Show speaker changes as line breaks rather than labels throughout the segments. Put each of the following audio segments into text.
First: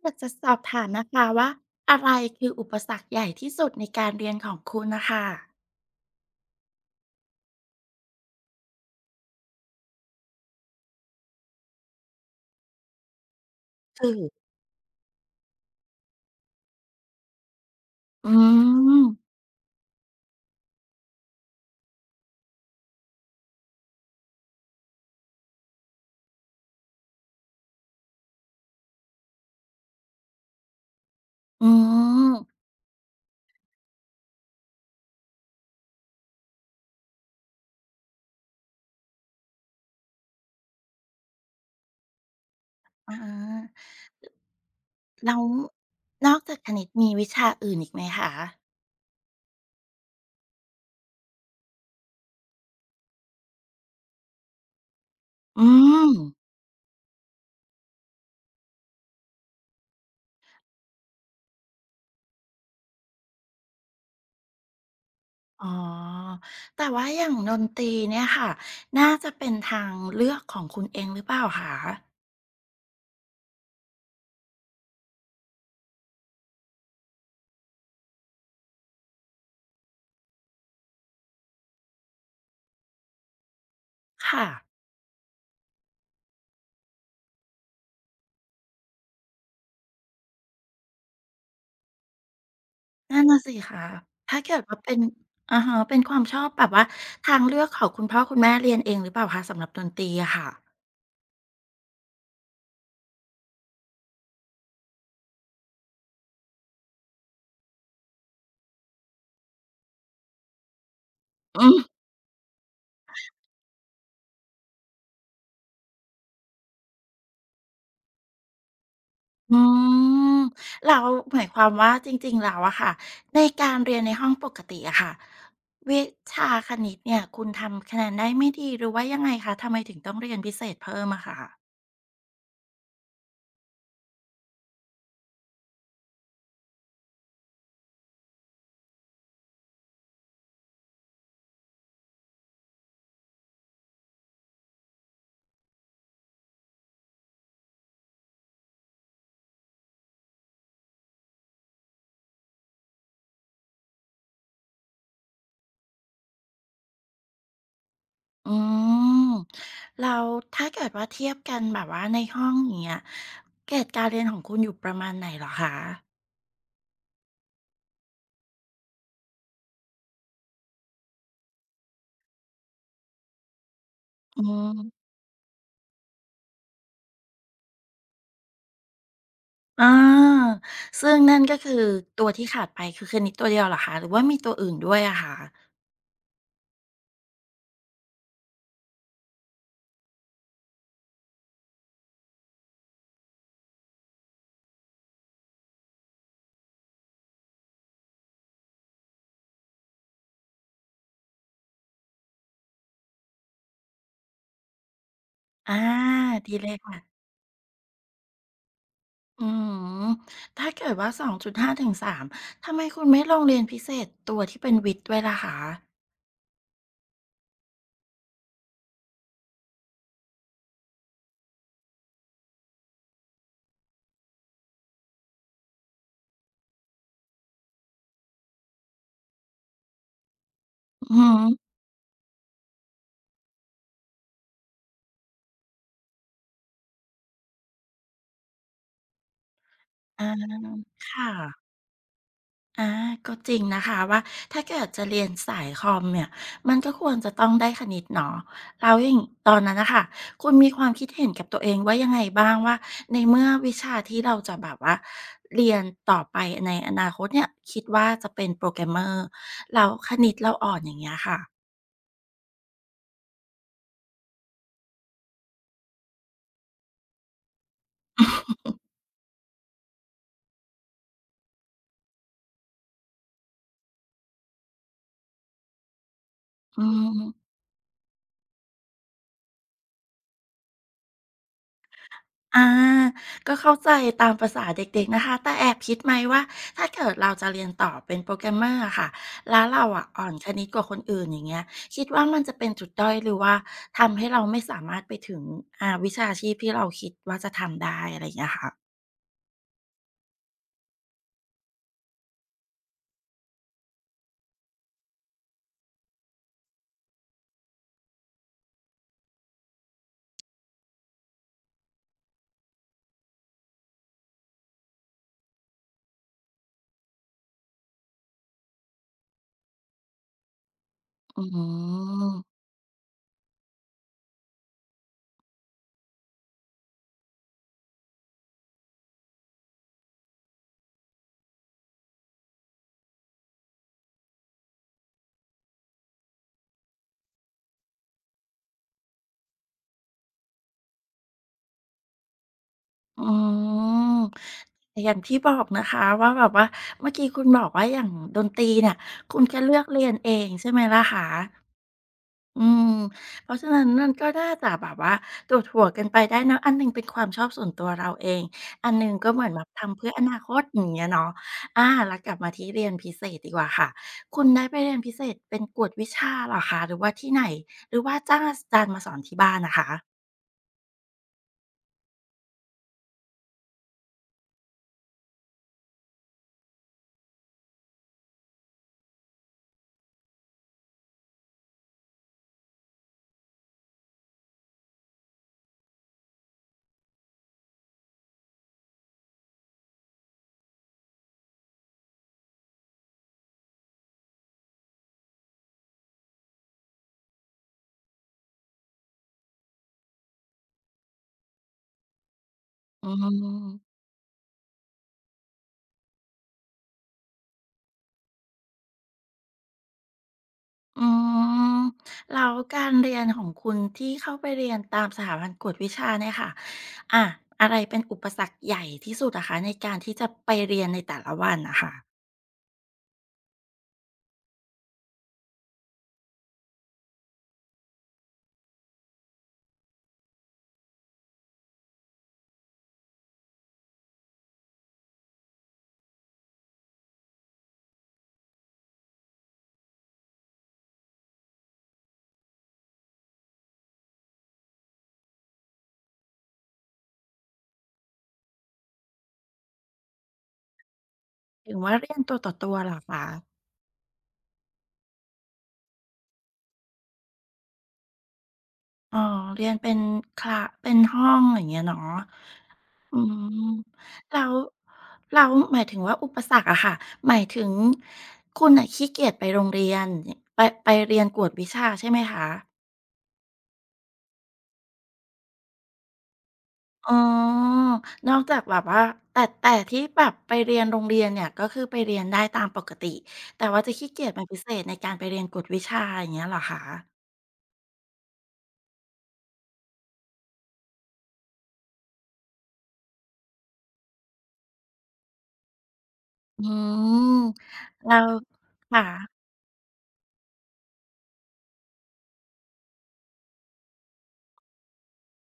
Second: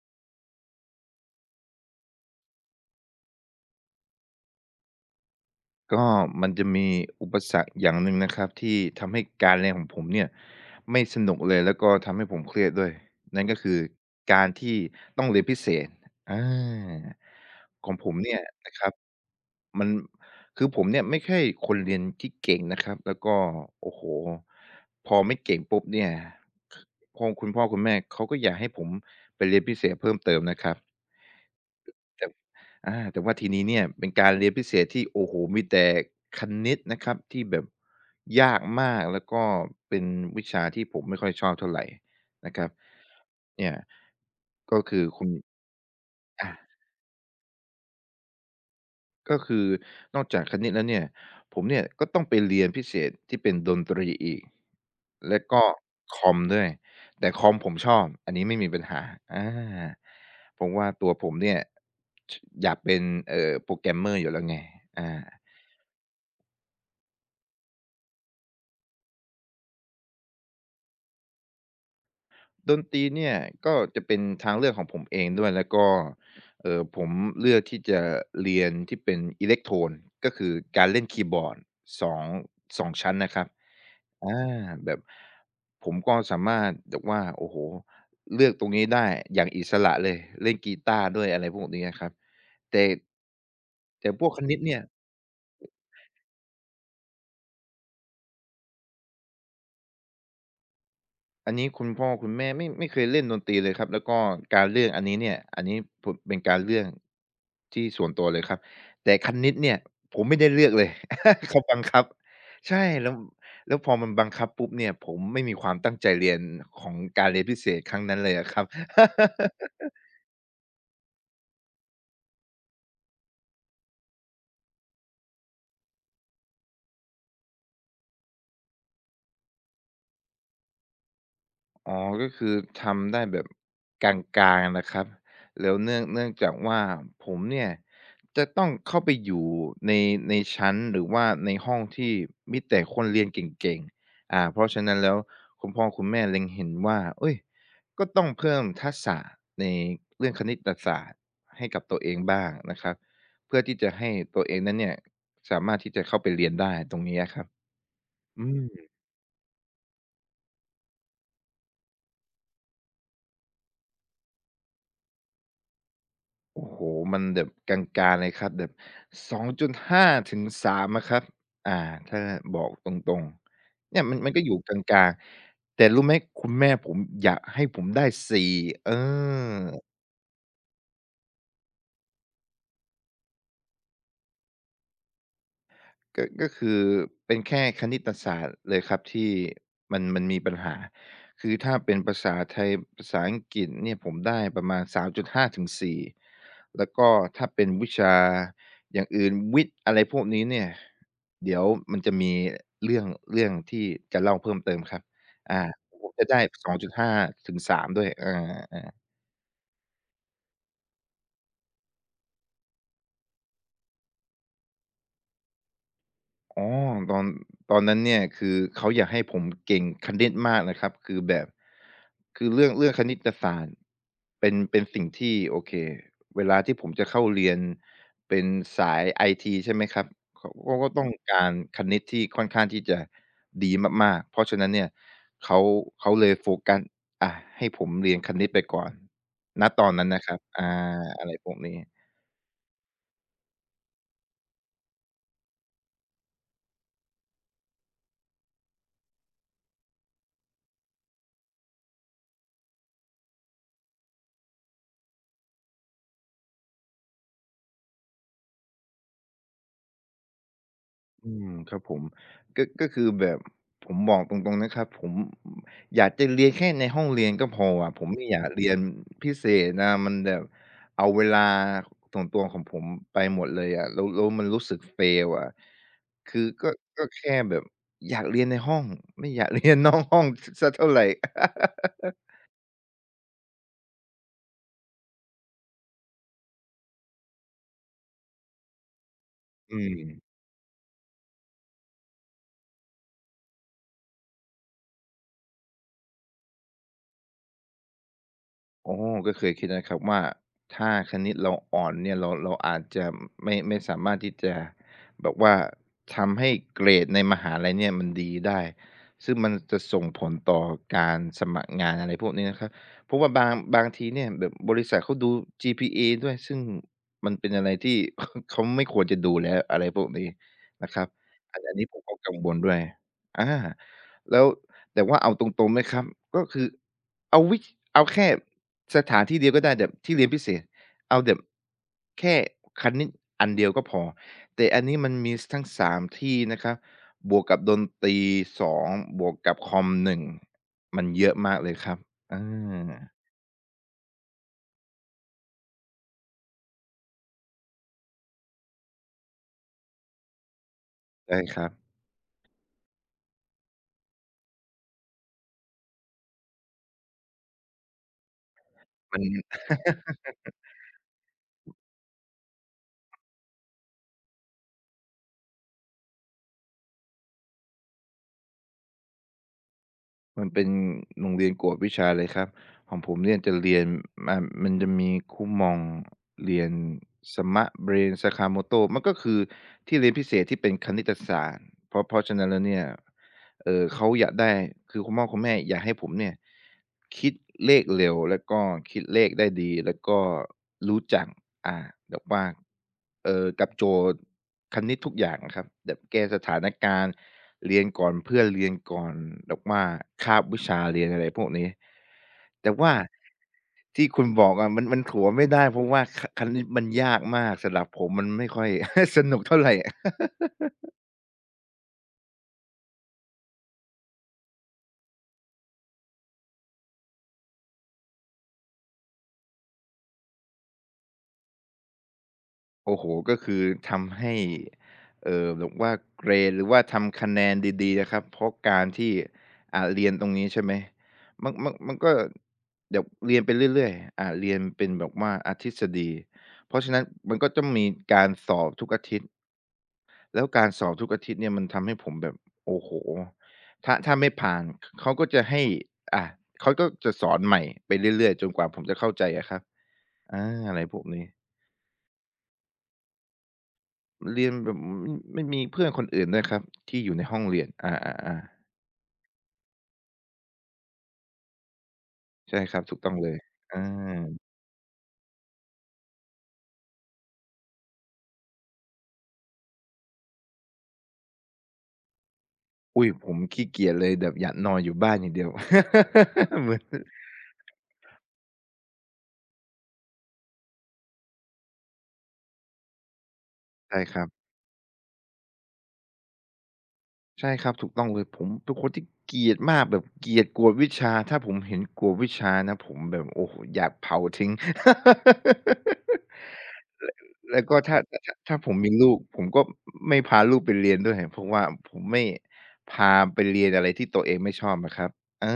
อยากจะสอบถามนะคะว่าอะไรคืออุปสรรคใหญ่ที่สุดในการเรียนของคุณนะคะ
ก็มันจะมีอุปสรรคอย่างหนึ่งนะครับที่ทำให้การเรียนของผมเนี่ยไม่สนุกเลยแล้วก็ทำให้ผมเครียดด้วยนั่นก็คือ
คือ
การที่ต้องเรียนพิเศษอาของผม
อื
เนี่ยนะครับ
ม
มันคือผมเนี่ยไม่ใช่คนเรียนที่เก่งนะครับแล้วก็โอ้โฮพอไม่เก่งปุ๊บเนี่ยคพอคุณพ่อคุณแม่เขาก็อยากให้ผมไปเรียนพิเศษเพิ่มเติมนะครับ
อื
แต่
ม
แต่ว่าทีนี้เนี่ยเป็นการเรียนพิเศษที่โอ้โฮมีแต่คณิตนะครับที่แบบยากมากแล้วก็เป็นวิชาที่ผมไม่ค่อยชอบเท่าไรนะครับ
อ
เนี่ย
า
ก็คือคุณ
แล้วนอก
อา
จากคณิตมีวิชาอื่นอีกไหมคะ
ก็คือนอกจากคณิตแล้วเนี่ยผมเนี่ยก็ต้องไปเรียนพิเศษที่เป็นดนตรีอีกแล้วก็
อืม
คอมด้วยแต่คอมผมชอบอันนี้ไม่มีปัญหาอาเพราะว่าตัวผมเนี่ยชอยากเป็นโปรแกรมเมอร์อยู่แล้วไงอา
อ๋อแต่ว่าอย่างดนตรีเนี่ยค่ะน่าจะเป็นทางเลือกของคุณเองหรือเปล่าคะ
ดนตรีเนี่ยก็จะเป็นทางเลือกของผมเองด้วยแล้วก็ผมเลือกที่จะเรียนที่เป็นอิเล็กโทรนก็คือการเล่นคีย์บอร์ดสองสองชั้นนะครับอา
ค่ะ
แบบผมก็สามารถแบบว่าโอ้โฮเลือกตรงนี้ได้อย่างอิสระเลยเล่นกีตาร์ด้วยอะไรพวกนี้อะครับแต่
นั่นน่ะสิคะ
แต่พวก
ถ้า
คณิ
เกิ
ต
ด
เนี่
ว่า
ย
เป็นอะฮะเป็นความชอบแบบว่าทางเลือกของคุณพ่อคุณแม่เรียนเองหรือเปล่าคะสำหรับดนตรีอะค่ะ
อันนี้คุณพ่อคุณแม่ไม่เคยเล่นดนตรีเลยครับแล้วก็การเลือกอันนี้เนี่ยอันนี้ผมเป็นการเลือกที่ส่วนตัวเลยครับแต่คณิตเนี่ยผมไม่ได้เลือกเลย เขา
อื
บั
ม
งคับใช่แล้วแล้วพอมันบังคับปุ๊บเนี่ยผมไม่มีความตั้งใจเรียนของการเรียนพิเศษครั้งนั้นเลยอะครับ
อื มแล้วหมายความว่าจริงๆแล้วอะค่ะในการเรียนในห้องปกติอะค่ะวิชาคณิตเนี่ยคุณทำคะแนนได้ไม่ดีหรือว่ายังไงคะทำไมถึงต้องเรียนพิเศษเพิ่มอะค่ะ
อ๋อ ก็คือทำได้แบบกลางๆนะครับแล้วเนื่องจากว่าผมเนี่ยจะต้องเข้าไปอยู่ในในชั้นหรือว่าในห้องที่มีแต่คนเรียนเก่งๆอ่าเพราะฉะนั้นแล้วคุณพ่อคุณแม่เล็งเห็นว่าเฮ้ยก็ต้องเพิ่มทักษะในเรื่องคณิตศาสตร์ให้กับตัวเองบ้างนะครับเพื่อที่จะให้ตัวเองนั้นเนี่ยสามารถที่จะเข้าไปเรียนได้ตรงนี้อะครับอื
อื
ม
มแล้วถ้าเกิดว่าเทียบกันแบบว่าในห้องอย่างเงี้ยเกรดการเรียนของคุณอยู่ประมาณไหนเหรอคะ
โอ้โฮมันแบบลางๆเลยครับแบบสองจุดห้าถึงสามอะครับอ่าถ้าบอกตรงๆเนี่ยมันก็
อื
อยู่กลาง
ม
ๆแต่รู้ไหมคุณแม่ผมอยากให้ผมได้สี่เออ
อาซึ่งนั่นก็คือตัวที่ขาดไปคือคณิตตัวเดียวเหรอคะหรือว่ามีตัวอื่นด้วยอะคะ
ก็คือเป็นแค่คณิตศาสตร์เลยครับที่มันมีปัญหาคือถ้าเป็นภาษาไทยภาษาอังกฤษเนี่ยผมได้ประมาณ3.5ถึง4แล้วก็ถ้าเป็นวิชาอย่างอื่นวิทย์อะไรพวกนี้เนี่ยเดี๋ยวมันจะมีเรื่องเรื่องที่จะเล่าเพิ่มเติมครับอา
อา
ผมจะได้
ดีเลย
2.5
ค่ะ
ถึง3ด้วยา
อืมถ้าเกิดว่า2.5ถึง3ทำไมคุณไม่ลองเรียนพิเศษตัวที่เป็นวิทย์ด้วยล่ะคะ
อ๋อตอนตอนนั้นเนี่ยคือเขาอยากให้ผมเก่งคณิตมากนะครับคือแบบคือเรื่องคณิตศาสตร์เป็นสิ่งที่โอเคเวลาที่ผมจะเข้าเรียนเป็นสายไอทีใช่ไหมครับเขาก็ต้
อื
อ
อ
ง
ฮึ
การคณิตที่ค่อนข้างที่จะดีมากๆเพราะฉะนั้นเนี่ยเขาเขาเลยโฟกัสอาให้ผมเรียนคณิตไปก่อนณตอนนั้นนะ
อา
ครับอะ
ค่ะ
ไรพวกนี้
อาก็จริงนะคะว่าถ้าเกิดจะเรียนสายคอมเนี่ยมันก็ควรจะต้องได้คณิตเนาะแล้วอย่างตอนนั้นน่ะค่ะคุณมีความคิดเห็นกับตัวเองว่ายังไงบ้างว่าในเมื่อวิชาที่เราจะแบบว่าเรียนต่อไปในอนาคตเนี่ยคิดว่าจะเป็น Programmer แล้วคณิตเราอ่อนอย่างเงี้ย
อื
ค่ะ
มครับผมก็คือแบบผมบอกตรงๆนะครับผมอยากจะเรียนแค่ในห้องเรียนก็พออะผมไม่อยากเรียนพิเศษอะมันแบบเอาเวลาส่วนตัวของผมไปหมดเลยอะแล้วมันรู้สึก fail อะคือก็
อื
ก็
ม
แค่แบบอยากเรียนในห้องไม่อยาก เรียนนอกห้องสสักเท่าไร
อ่าก็เข้าใจตามประสาเด็กๆนะคะแต่แอบคิดไหมว่าถ้าเกิดเราจะเรียนต่อเป็น p r o g r a ม m e r อะค่ะแล้ว
อื
เราอะอ่อน
ม
คณิตกว่าคนอื่นอย่างเงี้ยคิดว่ามันจะเป็นจุดด้อยหรือว่าทำให้เราไม่สามารถไปถึงอ่าวิชาชีพที่เราคิดว่าจะทำได้อะไรอย่างเงี้ย
อ๋
ค่ะ
อก็เคยคิดนะครับว่าถ้าคณิตเราอ่อนเนี่ยเราอาจจะไม่สามารถที่จะแบบว่าทำให้เกรดในมหาลัยเนี่ยมันดีได้ซึ่งมันจะส่งผลต่อการสมัครงานอะไรพวกนี้นะครับเพราะว่าบางทีเนี่ยแบบบริษัทเขาดู GPA ด้วยซึ่งมันเป็นอะไรที่เขาไม่ควรจะดูแล้วอะไรพวกนี้นะครับ
อื
อันนี้ผมก็กั
ม
งวลด้วยอาแล้วแต่ว่าเอาตรงๆนะครับก็คือ เอาวิเอาแค่สถานที่เดียวก็ได้แบบที่เรียนพิเศษเอาแบบแค่คณิตอันเดียวก็พอแต่อันนี้มันมีทั้ง3ที่นะครับบวกกับดนตรี2บวกกับคอม1มันเยอะมากเลยครับอา
อืมอย่างที่บอกนะคะว่าแบบว่าเมื่อกี้คุณบอกว่าอย่างดนตรีเนี่ยคุณก็เลือกเรียนเองใช่ไหมล่ะคะ
ใช่ครับ
อืม เพราะฉะนั้นมันก็น่าจะแบบว่าถัวถ่วงกันไปได้เนาะอันหนึ่งเป็นความชอบส่วนตัวเราเองอันหนึ่ง
มัน
ก็เหมือนแบบทำเพื่ออนาคตอย่างเงี้ยเนาะอาแล้วกลับมาที่เรียนพิเศษดีกว่าค่ะ คุณได้ไปเรียนพิเศษเป็นกวดวิชาเหรอคะหรือว่าที่ไหน หรือว่าจ้างอาจารย์มาสอนที่บ้านอะคะ
มันเป็นโรงเรียนกวดวิชาเลยครับของผมเนี่ยจะเรียนมันจะมีคุมองเรียน Smart-Brain Sakamoto มันก็คือที่เรียนพิเศษที่เป็นคณิตศาสตร์เพราะฉะนั้นแล้วเนี่ยเขาอยากได้คือคุณพ่อคุณแม่อยากให้ผมเนี่ยคิดเลขเร็วแล้วก็คิดเลขได้ดีแล้วก็รู้จักอ่าแบบว่ากับโจทย์ คณิตทุกอย่างอะครับแบบแก้สถานการณ์เรียนก่อนเพื่อนเรียนก่อนแบบว่าคาบวิชาเรียนอะไรพวกนี้แต่ว่า
อืม
ที่คุณบอกอะมันถัวไม่ได้เพราะว่าคณิตมันยากมากสำหรับผมมันไม่ค่อย สนุกเท่าไร
อืมแล้วการเรียนของคุณที่เข้าไปเรียนตามสถาบันกวดวิชาเนี่ยค่ะอ่าอะไรเป็นอุปสรรคใหญ่ที่สุดอะคะในการที่จะไปเรียนในแต่ละวันอะค่ะ
โอ้โฮก็คือทำให้แบบว่าเกรดหรือว่าทำคะแนนดีๆนะครับเพราะการที่เรียนตรงนี้ใช่ไหมมันก็เดี๋ยวเรียนไปเรื่อยๆเรียนเป็นแบบว่าทฤษฎีเพราะฉะนั้นมันก็ต้องมีการสอบทุกอาทิตย์แล้วการสอบทุกอาทิตย์เนี่ยมันทำให้ผมแบบโอ้โฮถ้าไม่ผ่านเขาก็จะให้อ่าเขาก็จะสอนใหม่ไปเรื่อยๆจนกว่าผมจะเข้าใจอะครับอาอะไรพวกนี้
ถึงว่าเรียนตัวต่อตัวเหรอคะ
เรียนแบบไม่มีเพื่อนคนอื่นด้วยครับที่อยู่ในห้องเรียนอาๆๆ
อ๋อเรียนเป็นคละเป็นห้องอย่างเงี้ยเนาะ
ใช่ครับถูกต้อง
อื
เลย
ม
อ
แล้
า
วแล้วหมายถึงว่าอุปสรรคอะค่ะหมายถึงคุณน่ะขี้เกียจไปโรงเรียนยไปไปเรียนกวดวิชาใช่ไหมคะ
อุ๊ยผมขี้เกียจเลยแบบอยากนอนอยู่บ้านอย่างเดียว เหมือน
อ๋อนอกจากแบบว่าแต่ที่แบบไปเรียนโรงเรียนเนี่ยก็คือไปเรียนได้ตามปกติแต่ว่าจะ
ใช่
ขี้
ครั
เกีย
บ
จเป็นพิเศษในการไปเรียนกวดวิชาอย่างเงี้ยเหรอคะ
ใช่ครับถูกต้องเลยผมเป็นคนที่เกลียดมากแบบเกลียดกวดวิชาถ้าผมเห็นกวดวิชานะผมแบบโอ้โฮอยากเผาทิ้ง
อื
แล้ว
ม
ก็ถ้า
แล้
ถ้า
ว
ถ้าถ้าผมมีลูกผ
ค่ะ
มก็ไม่พาลูกไปเรียนด้วยเพราะว่าผมไม่พาไปเรียนอะไรที่ตัวเองไม่ชอบอะครับเอ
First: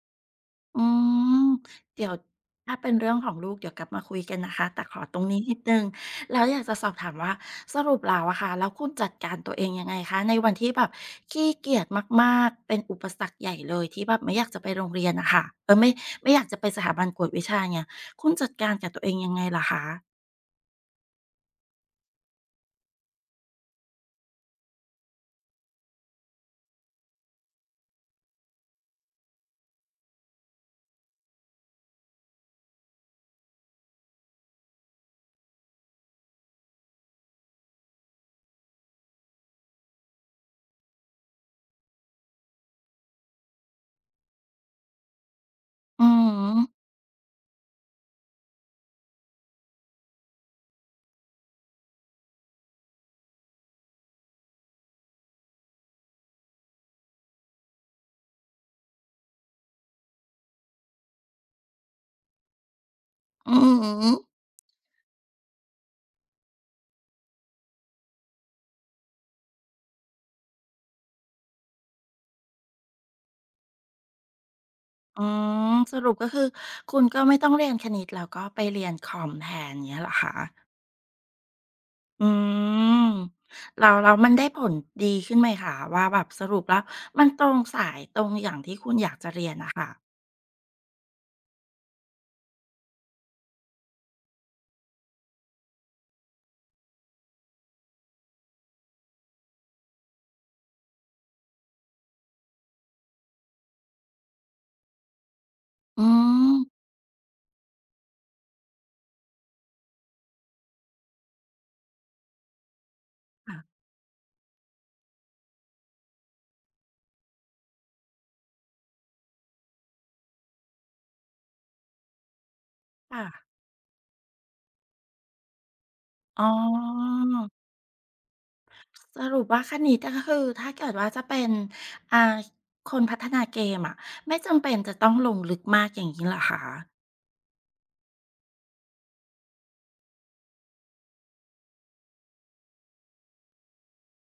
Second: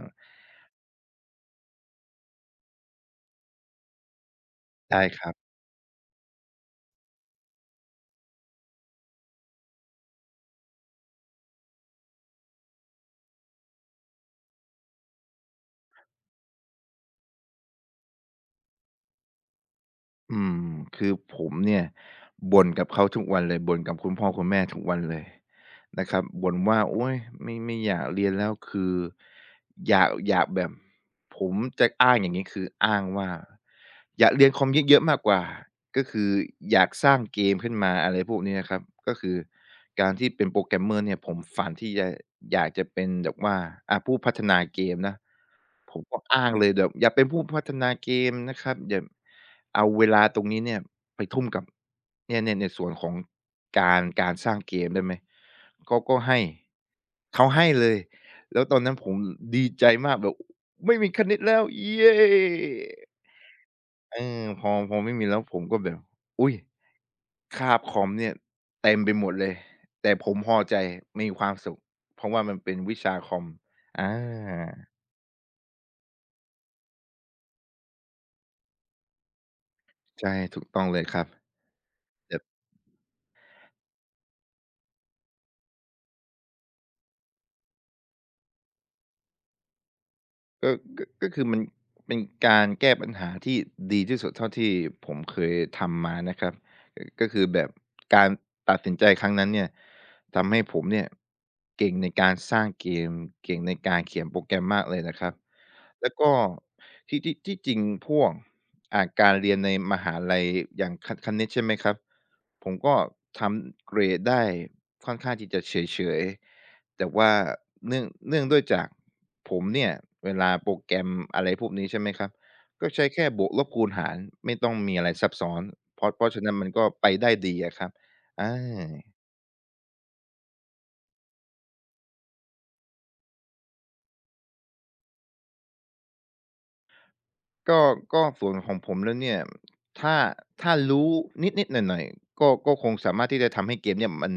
อ
อืมเดี๋ยวถ้าเป็นเรื่องของลูกเดี๋ยวกลับมาคุยกันนะคะแต่ขอ
ได้
ตร
ค
ง
รับ
นี้นิดหนึ่งแล้วอยากจะสอบถามว่าสรุปแล้วอะค่ะแล้วคุณจัดการตัวเองยังไงคะในวันที่แบบขี้เกียจมาก ๆ เป็นอุปสรรคใหญ่เลยที่แบบไม่อยากจะไปโรงเรียนนะค่ะเออไม่ไม่อยากจะไปสถาบันกวดวิชาเนี่ยคุณจัดการกับตัวเองยังไงล่ะคะ
อืมคือผมเนี่ยบ่นกับเขาทุกวันเลยบ่นกับคุณพ่อคุณแม่ทุกวันเลยนะครับบ่นว่าโอ๊ยไม่อยากเรียนแล้วคืออยากแบบผมจะอ้างอย่างงี้คืออ้างว่าอยากเรียนคอมเยอะๆมากกว่าก็คืออยากสร้างเกมขึ้นมาอะไรพวกนี้นะครับก็คือการที่เป็น Programmer เนี่ยผมฝันที่จะอยากจะเป็นแบบว่าอาผู้พัฒนาเกมนะ ผม
อื
ก็อ้างเลย
ม
แบบอยากเป็นผู้พัฒนาเกมนะครับอย่าเอาเวลาตรงนี้เนี่ยไปทุ่มกับเนี่ยๆในส่วนของการสร้างเกมได้ไหมเขาก็ให้เขาให้เลยแล้วตอนนั้นผมดีใจมากแบบไม่มีคณิตแล้วเย้
อืม
เออพอไม่มีแล้วผมก็แบบอุ๊ยคาบคอมเนี่ยเต็มไปหมดเลยแต่ผมพอใจมีความสุขเพราะว่ามันเป็นวิชาคอมอา
อืมสรุปก็คือคุณก็ไม่ต้องเรียนคณิตแล้วก็ไปเรียนคอมแทนเนี้ยเหรอ
ใช่
คะ
ถูกต้องเลยครับ
อื
แต่
มแล้วมันได้ผลดีขึ้นไหมคะว่าแบบสรุปแล้วมันตรงสายตรงอย่างที่คุณอยากจะเรียนน่ะค่ะ
ก็ก็คือมันเป็นการแก้ปัญหาที่ดีที่สุดเท่าที่ผมเคยทำมานะครับ ก็คือแบบการตัดสินใจครั้งนั้นเนี่ยทำให้ผมเนี่ยเก่งในการสร้างเกมเก่งในการเขียนโปรแกรมมากเลยนะครับ
อื
แล้วก็
ม
ที่จริงพวกการเรียนในมหาลัยอย่างคณิตใช่ไหมครับผมก็ท
ค่ะ
ำเกรดได้ค่อนข้างที่จะเฉยๆแต่ว่าเนื่องด้วยจากผมเนี่ยเวลาโปรแกรมอะไรพวกนี้ใช่ไหมครับ ก็ใช้
ค่ะ
แค่บวกลบคูณหารไม่ต้องมีอะไรซับซ้อนเพราะ
อ๋
ฉะ
อ
นั้นมันก็ไปได้ดีอะครับอา
สรุปว่าคณิตก็คือถ้าเกิดว่าจะเป็นอ่าคนพัฒนาเกมอะไม่จำเป็นจะต้องลงลึกมากอย่างงี้เหรอคะ
ก็ก็ส่วนของผมแล้วเนี่ยถ้าถ้ารู้นิดๆหน่อยๆก็คงสามารถที่จะทำให้เกมเนี่ยมัน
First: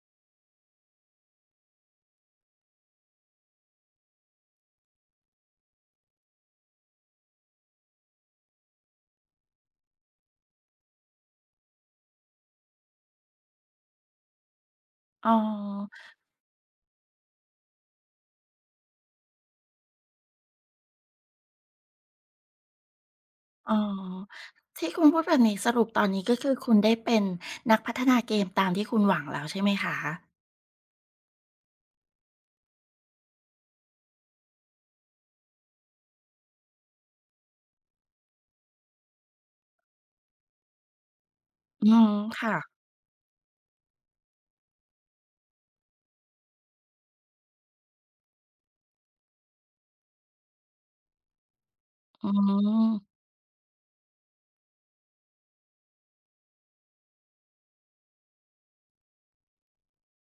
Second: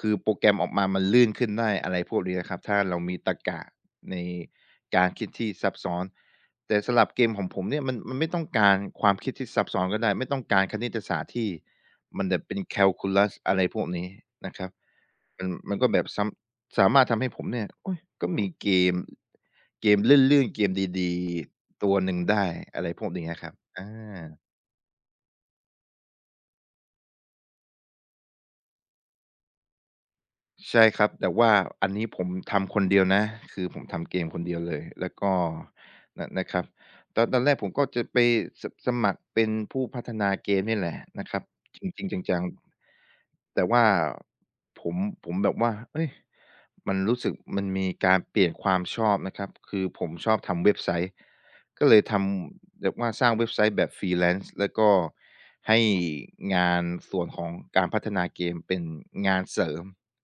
คือโปรแกรมออกมามันลื่นขึ้นได้อะไรพวกนี้นะครับถ้าเรามีตรรกะในการคิดที่ซับซ้อนแต่สำหรับเกมของผมเนี่ยมันไม่ต้องการความคิดที่ซับซ้อนก็ได้ไม่ต้องการคณิตศาสตร์ที่มันแบบเป็นแคลคูลัสอะไรพวกนี้นะครับ
อ๋อ
มันก็แบบซ้ำสามารถทำให้ผมเนี่ยโอ๊ยก็มีเกมเกมลื่นๆเกมดีๆตัวหนึ่งได้อะไรพวกเนี้ยครับ
อ๋อ
อา
ที่คุณพูดแบบนี้สรุปตอนนี้ก็คือคุณได้เป็นนักพัฒนาเกมตามที่คุณหวังแล้วใช่ไหมคะ
ใช่ครับแต่ว่าอันนี้ผมทำคนเดียวนะคือผมทำเกมคนเดียวเลยแล้วก็นะครับตอนแรกผมก็จะไปสมัครเป็นผู้พัฒนาเกมนี่แหละนะครับจ
อื
ริง
ม
ๆจัง
ค่ะ
ๆแต่ว่าผมผมแบบว่าเฮ้ยมันรู้สึกมันมีการเปลี่ยนความชอบนะครับคือผมชอบทำเว็บไซต์ก็เลยท
อื
ำแบบว่าส
ม
ร้างเว็บไซต์แบบ Freelance แล้วก็ให้งานส่วนของการพัฒนาเกมเป็นงานเสริม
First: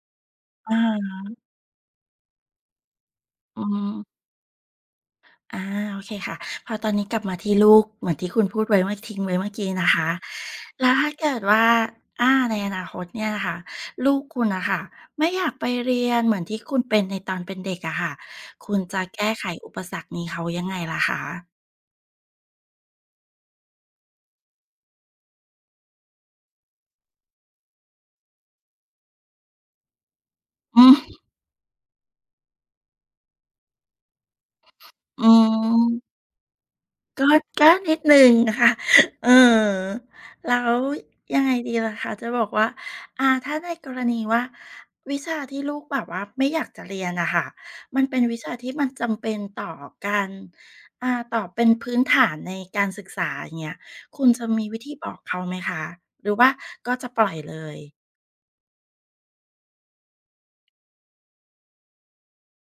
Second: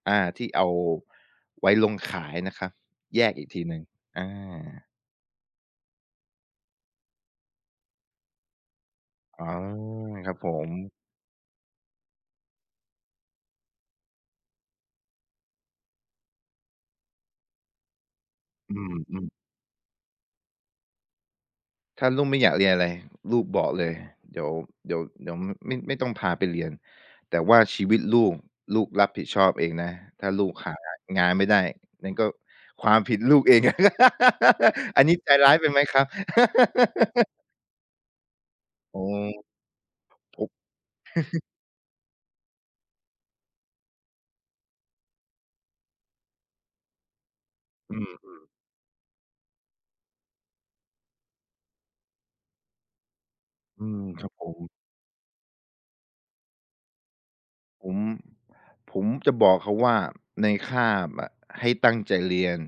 อ่าที่เอา
อา
ไว้ลงขายนะครับแยกอีก
อื
ทีหนึ่ง
ม
อา
อาโอเคค่ะพอตอนนี้กลับมาที่ลูกเหมือนที่คุณพูดไว้ว่าทิ้งไว้
อ๋
เมื่
อ
อกี้นะคะ
ครับผม
แล้วถ้าเกิดว่าอาในอนาคตเนี่ยนะคะลูกคุณน่ะค่ะไม่อยากไปเรียนเหมือนที่คุณเป็นในตอนเป็นเด็กอะค่ะ
อื
คุณจะ
ม
แก้ไข
ๆ
อุปสรรคนี้เขายังไงล่ะคะ
ถ้าลูกไม่อยากเรียนอะไรลูกบอกเลยเดี๋ยวเดี๋ยวไม่ต้องพาไปเรียนแต่ว่าชีวิตลูกลูกรับผิดชอบเองนะถ้าลูกหา
อืม
งานไม่ได้นั่นก็ความผิดลูกเอง อันนี้
อื
ใจร้ายไปไหม
ม
ครับ
ก็ ก็นิดหนึ่งค่ะ
อ๋อ
เออ
พ
แล้
บ
วยังไงดีล่ะคะจะบอกว่าอาถ้าในกรณีว่าวิชาที่ลูกแบบว่าไม่อยากจะเรียนอะค่ะ
อื
มันเป็น
ม
วิชาที่มันจำเป็นต่อการอ่าต่อเป็นพื้นฐานในการศึกษาอย่างเงี้ย
อืมค
คุณ
รับผ
จะ
ม
มีวิธีบอกเขาไหมคะหรือว่าก็จะปล่อยเลย
ผมผมจะบอกเขาว่าในคาบอะให้ตั้งใจเรียน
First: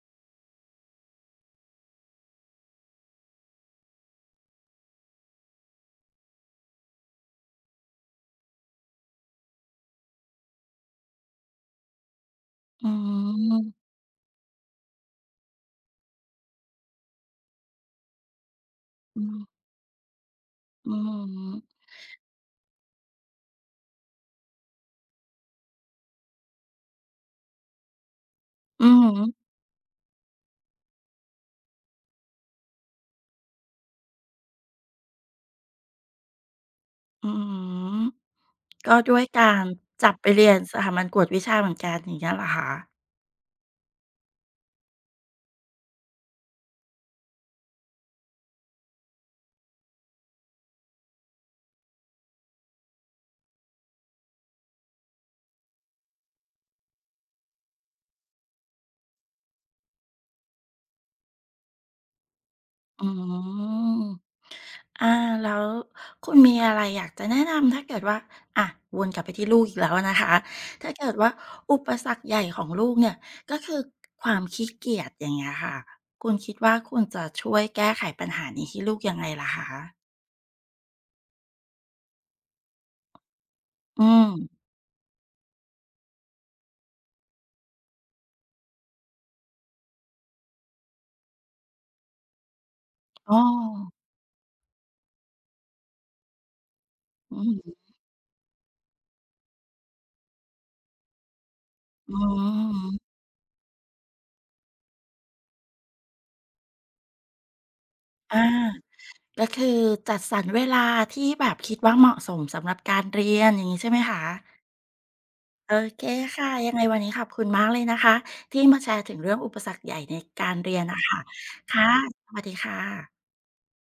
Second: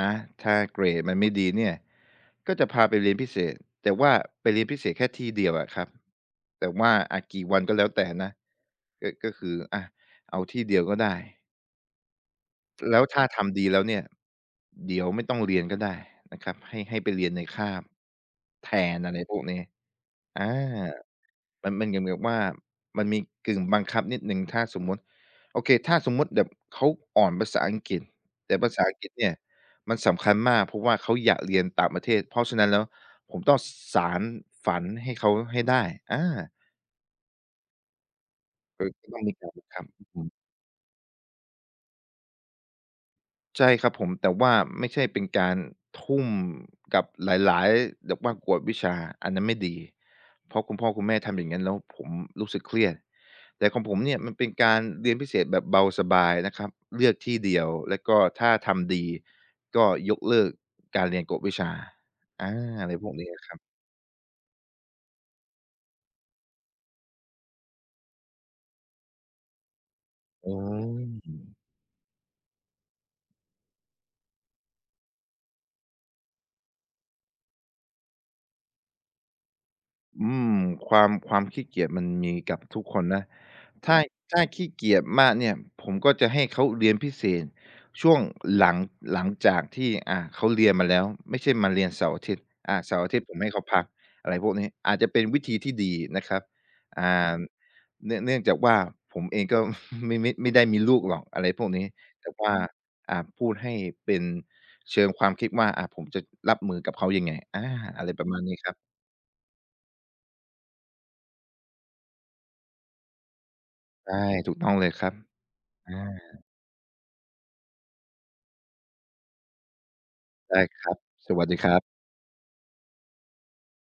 นะถ้าเกรดมันไม่ดีเนี่ยก็จะพาไปเรียนพิเศษแต่ว่าไปเรียนพิเศษแค่ที่เดียวอะครับแต่ว่าอะกี่วันก็แล้วแต่นะก็คืออะเอาที่เดียวก็ได้
อื
แล้วถ้าทำดีแล้ว
ม
เนี่ยเดี๋ยวไม่ต้องเรียนก็ได้นะครับให้ไปเรียนในคาบแทนอะไร
อื
พว
อ
กนี้อา
อือฮึ
มันเหมือนกับว่ามันมีกึ่งบังคับนิดหนึ่งถ้าสมมุติโอเคถ้าสมมุติแบบเขาอ่อนภาษาอังกฤษแต่ภาษา
อื
อั
อ
งกฤษ
ฮึ
เนี่ยมันสำคัญมากเพราะว่าเขาอยากเรียนต่างประเทศเพราะฉะนั้นแล้วผมต้องสานฝันให้เขาให้ได้อา
อืม
ก็
ก็
ก็
ด้
ต้
ว
อง
ย
มีการ
กา
บั
ร
งคับ
จับ
อื
ไป
ม
เรียนสถาบันกวดวิชาเหมือนกันอย่างเงี้ยเหรอคะ
ใช่ครับผมแต่ว่าไม่ใช่เป็นการทุ่มกับหลายๆแบบว่ากวดวิชาอันนั้นไม่ดีเพราะคุณพ่อคุณแม่ทำอย่างงั้นแล้วผมรู้สึกเครียดแต่ของผมเนี่ยมันเป็นการเรียนพิเศษแบบเบาสบายนะครับเลือกที่เดียวแล้วก็ถ้าทำดีก็ยกเลิกการเรียนกวดวิชาอาอะไรพ
อื
วกนี้อะครับ
มอาแล้วคุณมีอะไรอยากจะแนะนำถ้าเกิดว่าอะวนกลับไปที่ลูกอีกแล้วนะคะ
อื
ถ้าเกิดว่า
ม
อุปสรรคใหญ่ของลูกเนี่ยก็คือความขี้เกียจอย่างเงี้ยค่ะคุณคิดว่าคุณจะช่วยแก้ไขปัญหานี้ให้ลูกยังไงล่ะคะ
อืมความขี้เกียจมันมีกับทุกคนนะถ้า
อื
ถ้า
ม
ขี้เกียจมากเนี่ยผมก็จะให้เขาเรียนพิเศษช่วงหลังหลังจากที่เขาเรียนมาแล้วไม่ใช่มาเรียนเสาร์อาทิตย์เสาร์อาทิตย์ผ
อ้อ
มให้เขาพักอะไรพวกนี้อาจจะเป็นวิธีที่ดีนะครับอ่อา
อื
ม
อฮึ
เนื่องจากว่าผมเองก็ ไม่ได้มีลูกหรอกอะไรพวกนี้
อื
แต่ว่า
ม
พูดให้เป็นเชิงความคิดว่าผมจะรับมือกับเขายังไงอาอะไรประ
อา
มาณนี้ครับ
ก็คือจัดสรรเวลาที่แบบคิดว่าเหมาะสมสำหรับการเรียนอย่างงี้ใช่ไหม
ใช่
คะ
ถูกต้องเลยครับ
โอเค
อา
ค่ะยังไงวันนี้ขอบคุณมากเลยนะคะที่มาแชร์ถึงเรื่องอุปสรรคใหญ่ในการ
ได้
เรีย
ค
น
รับ
น่ะค่ะ
สวัสดีครั
ค่ะ
บ
สวัสดีค่ะ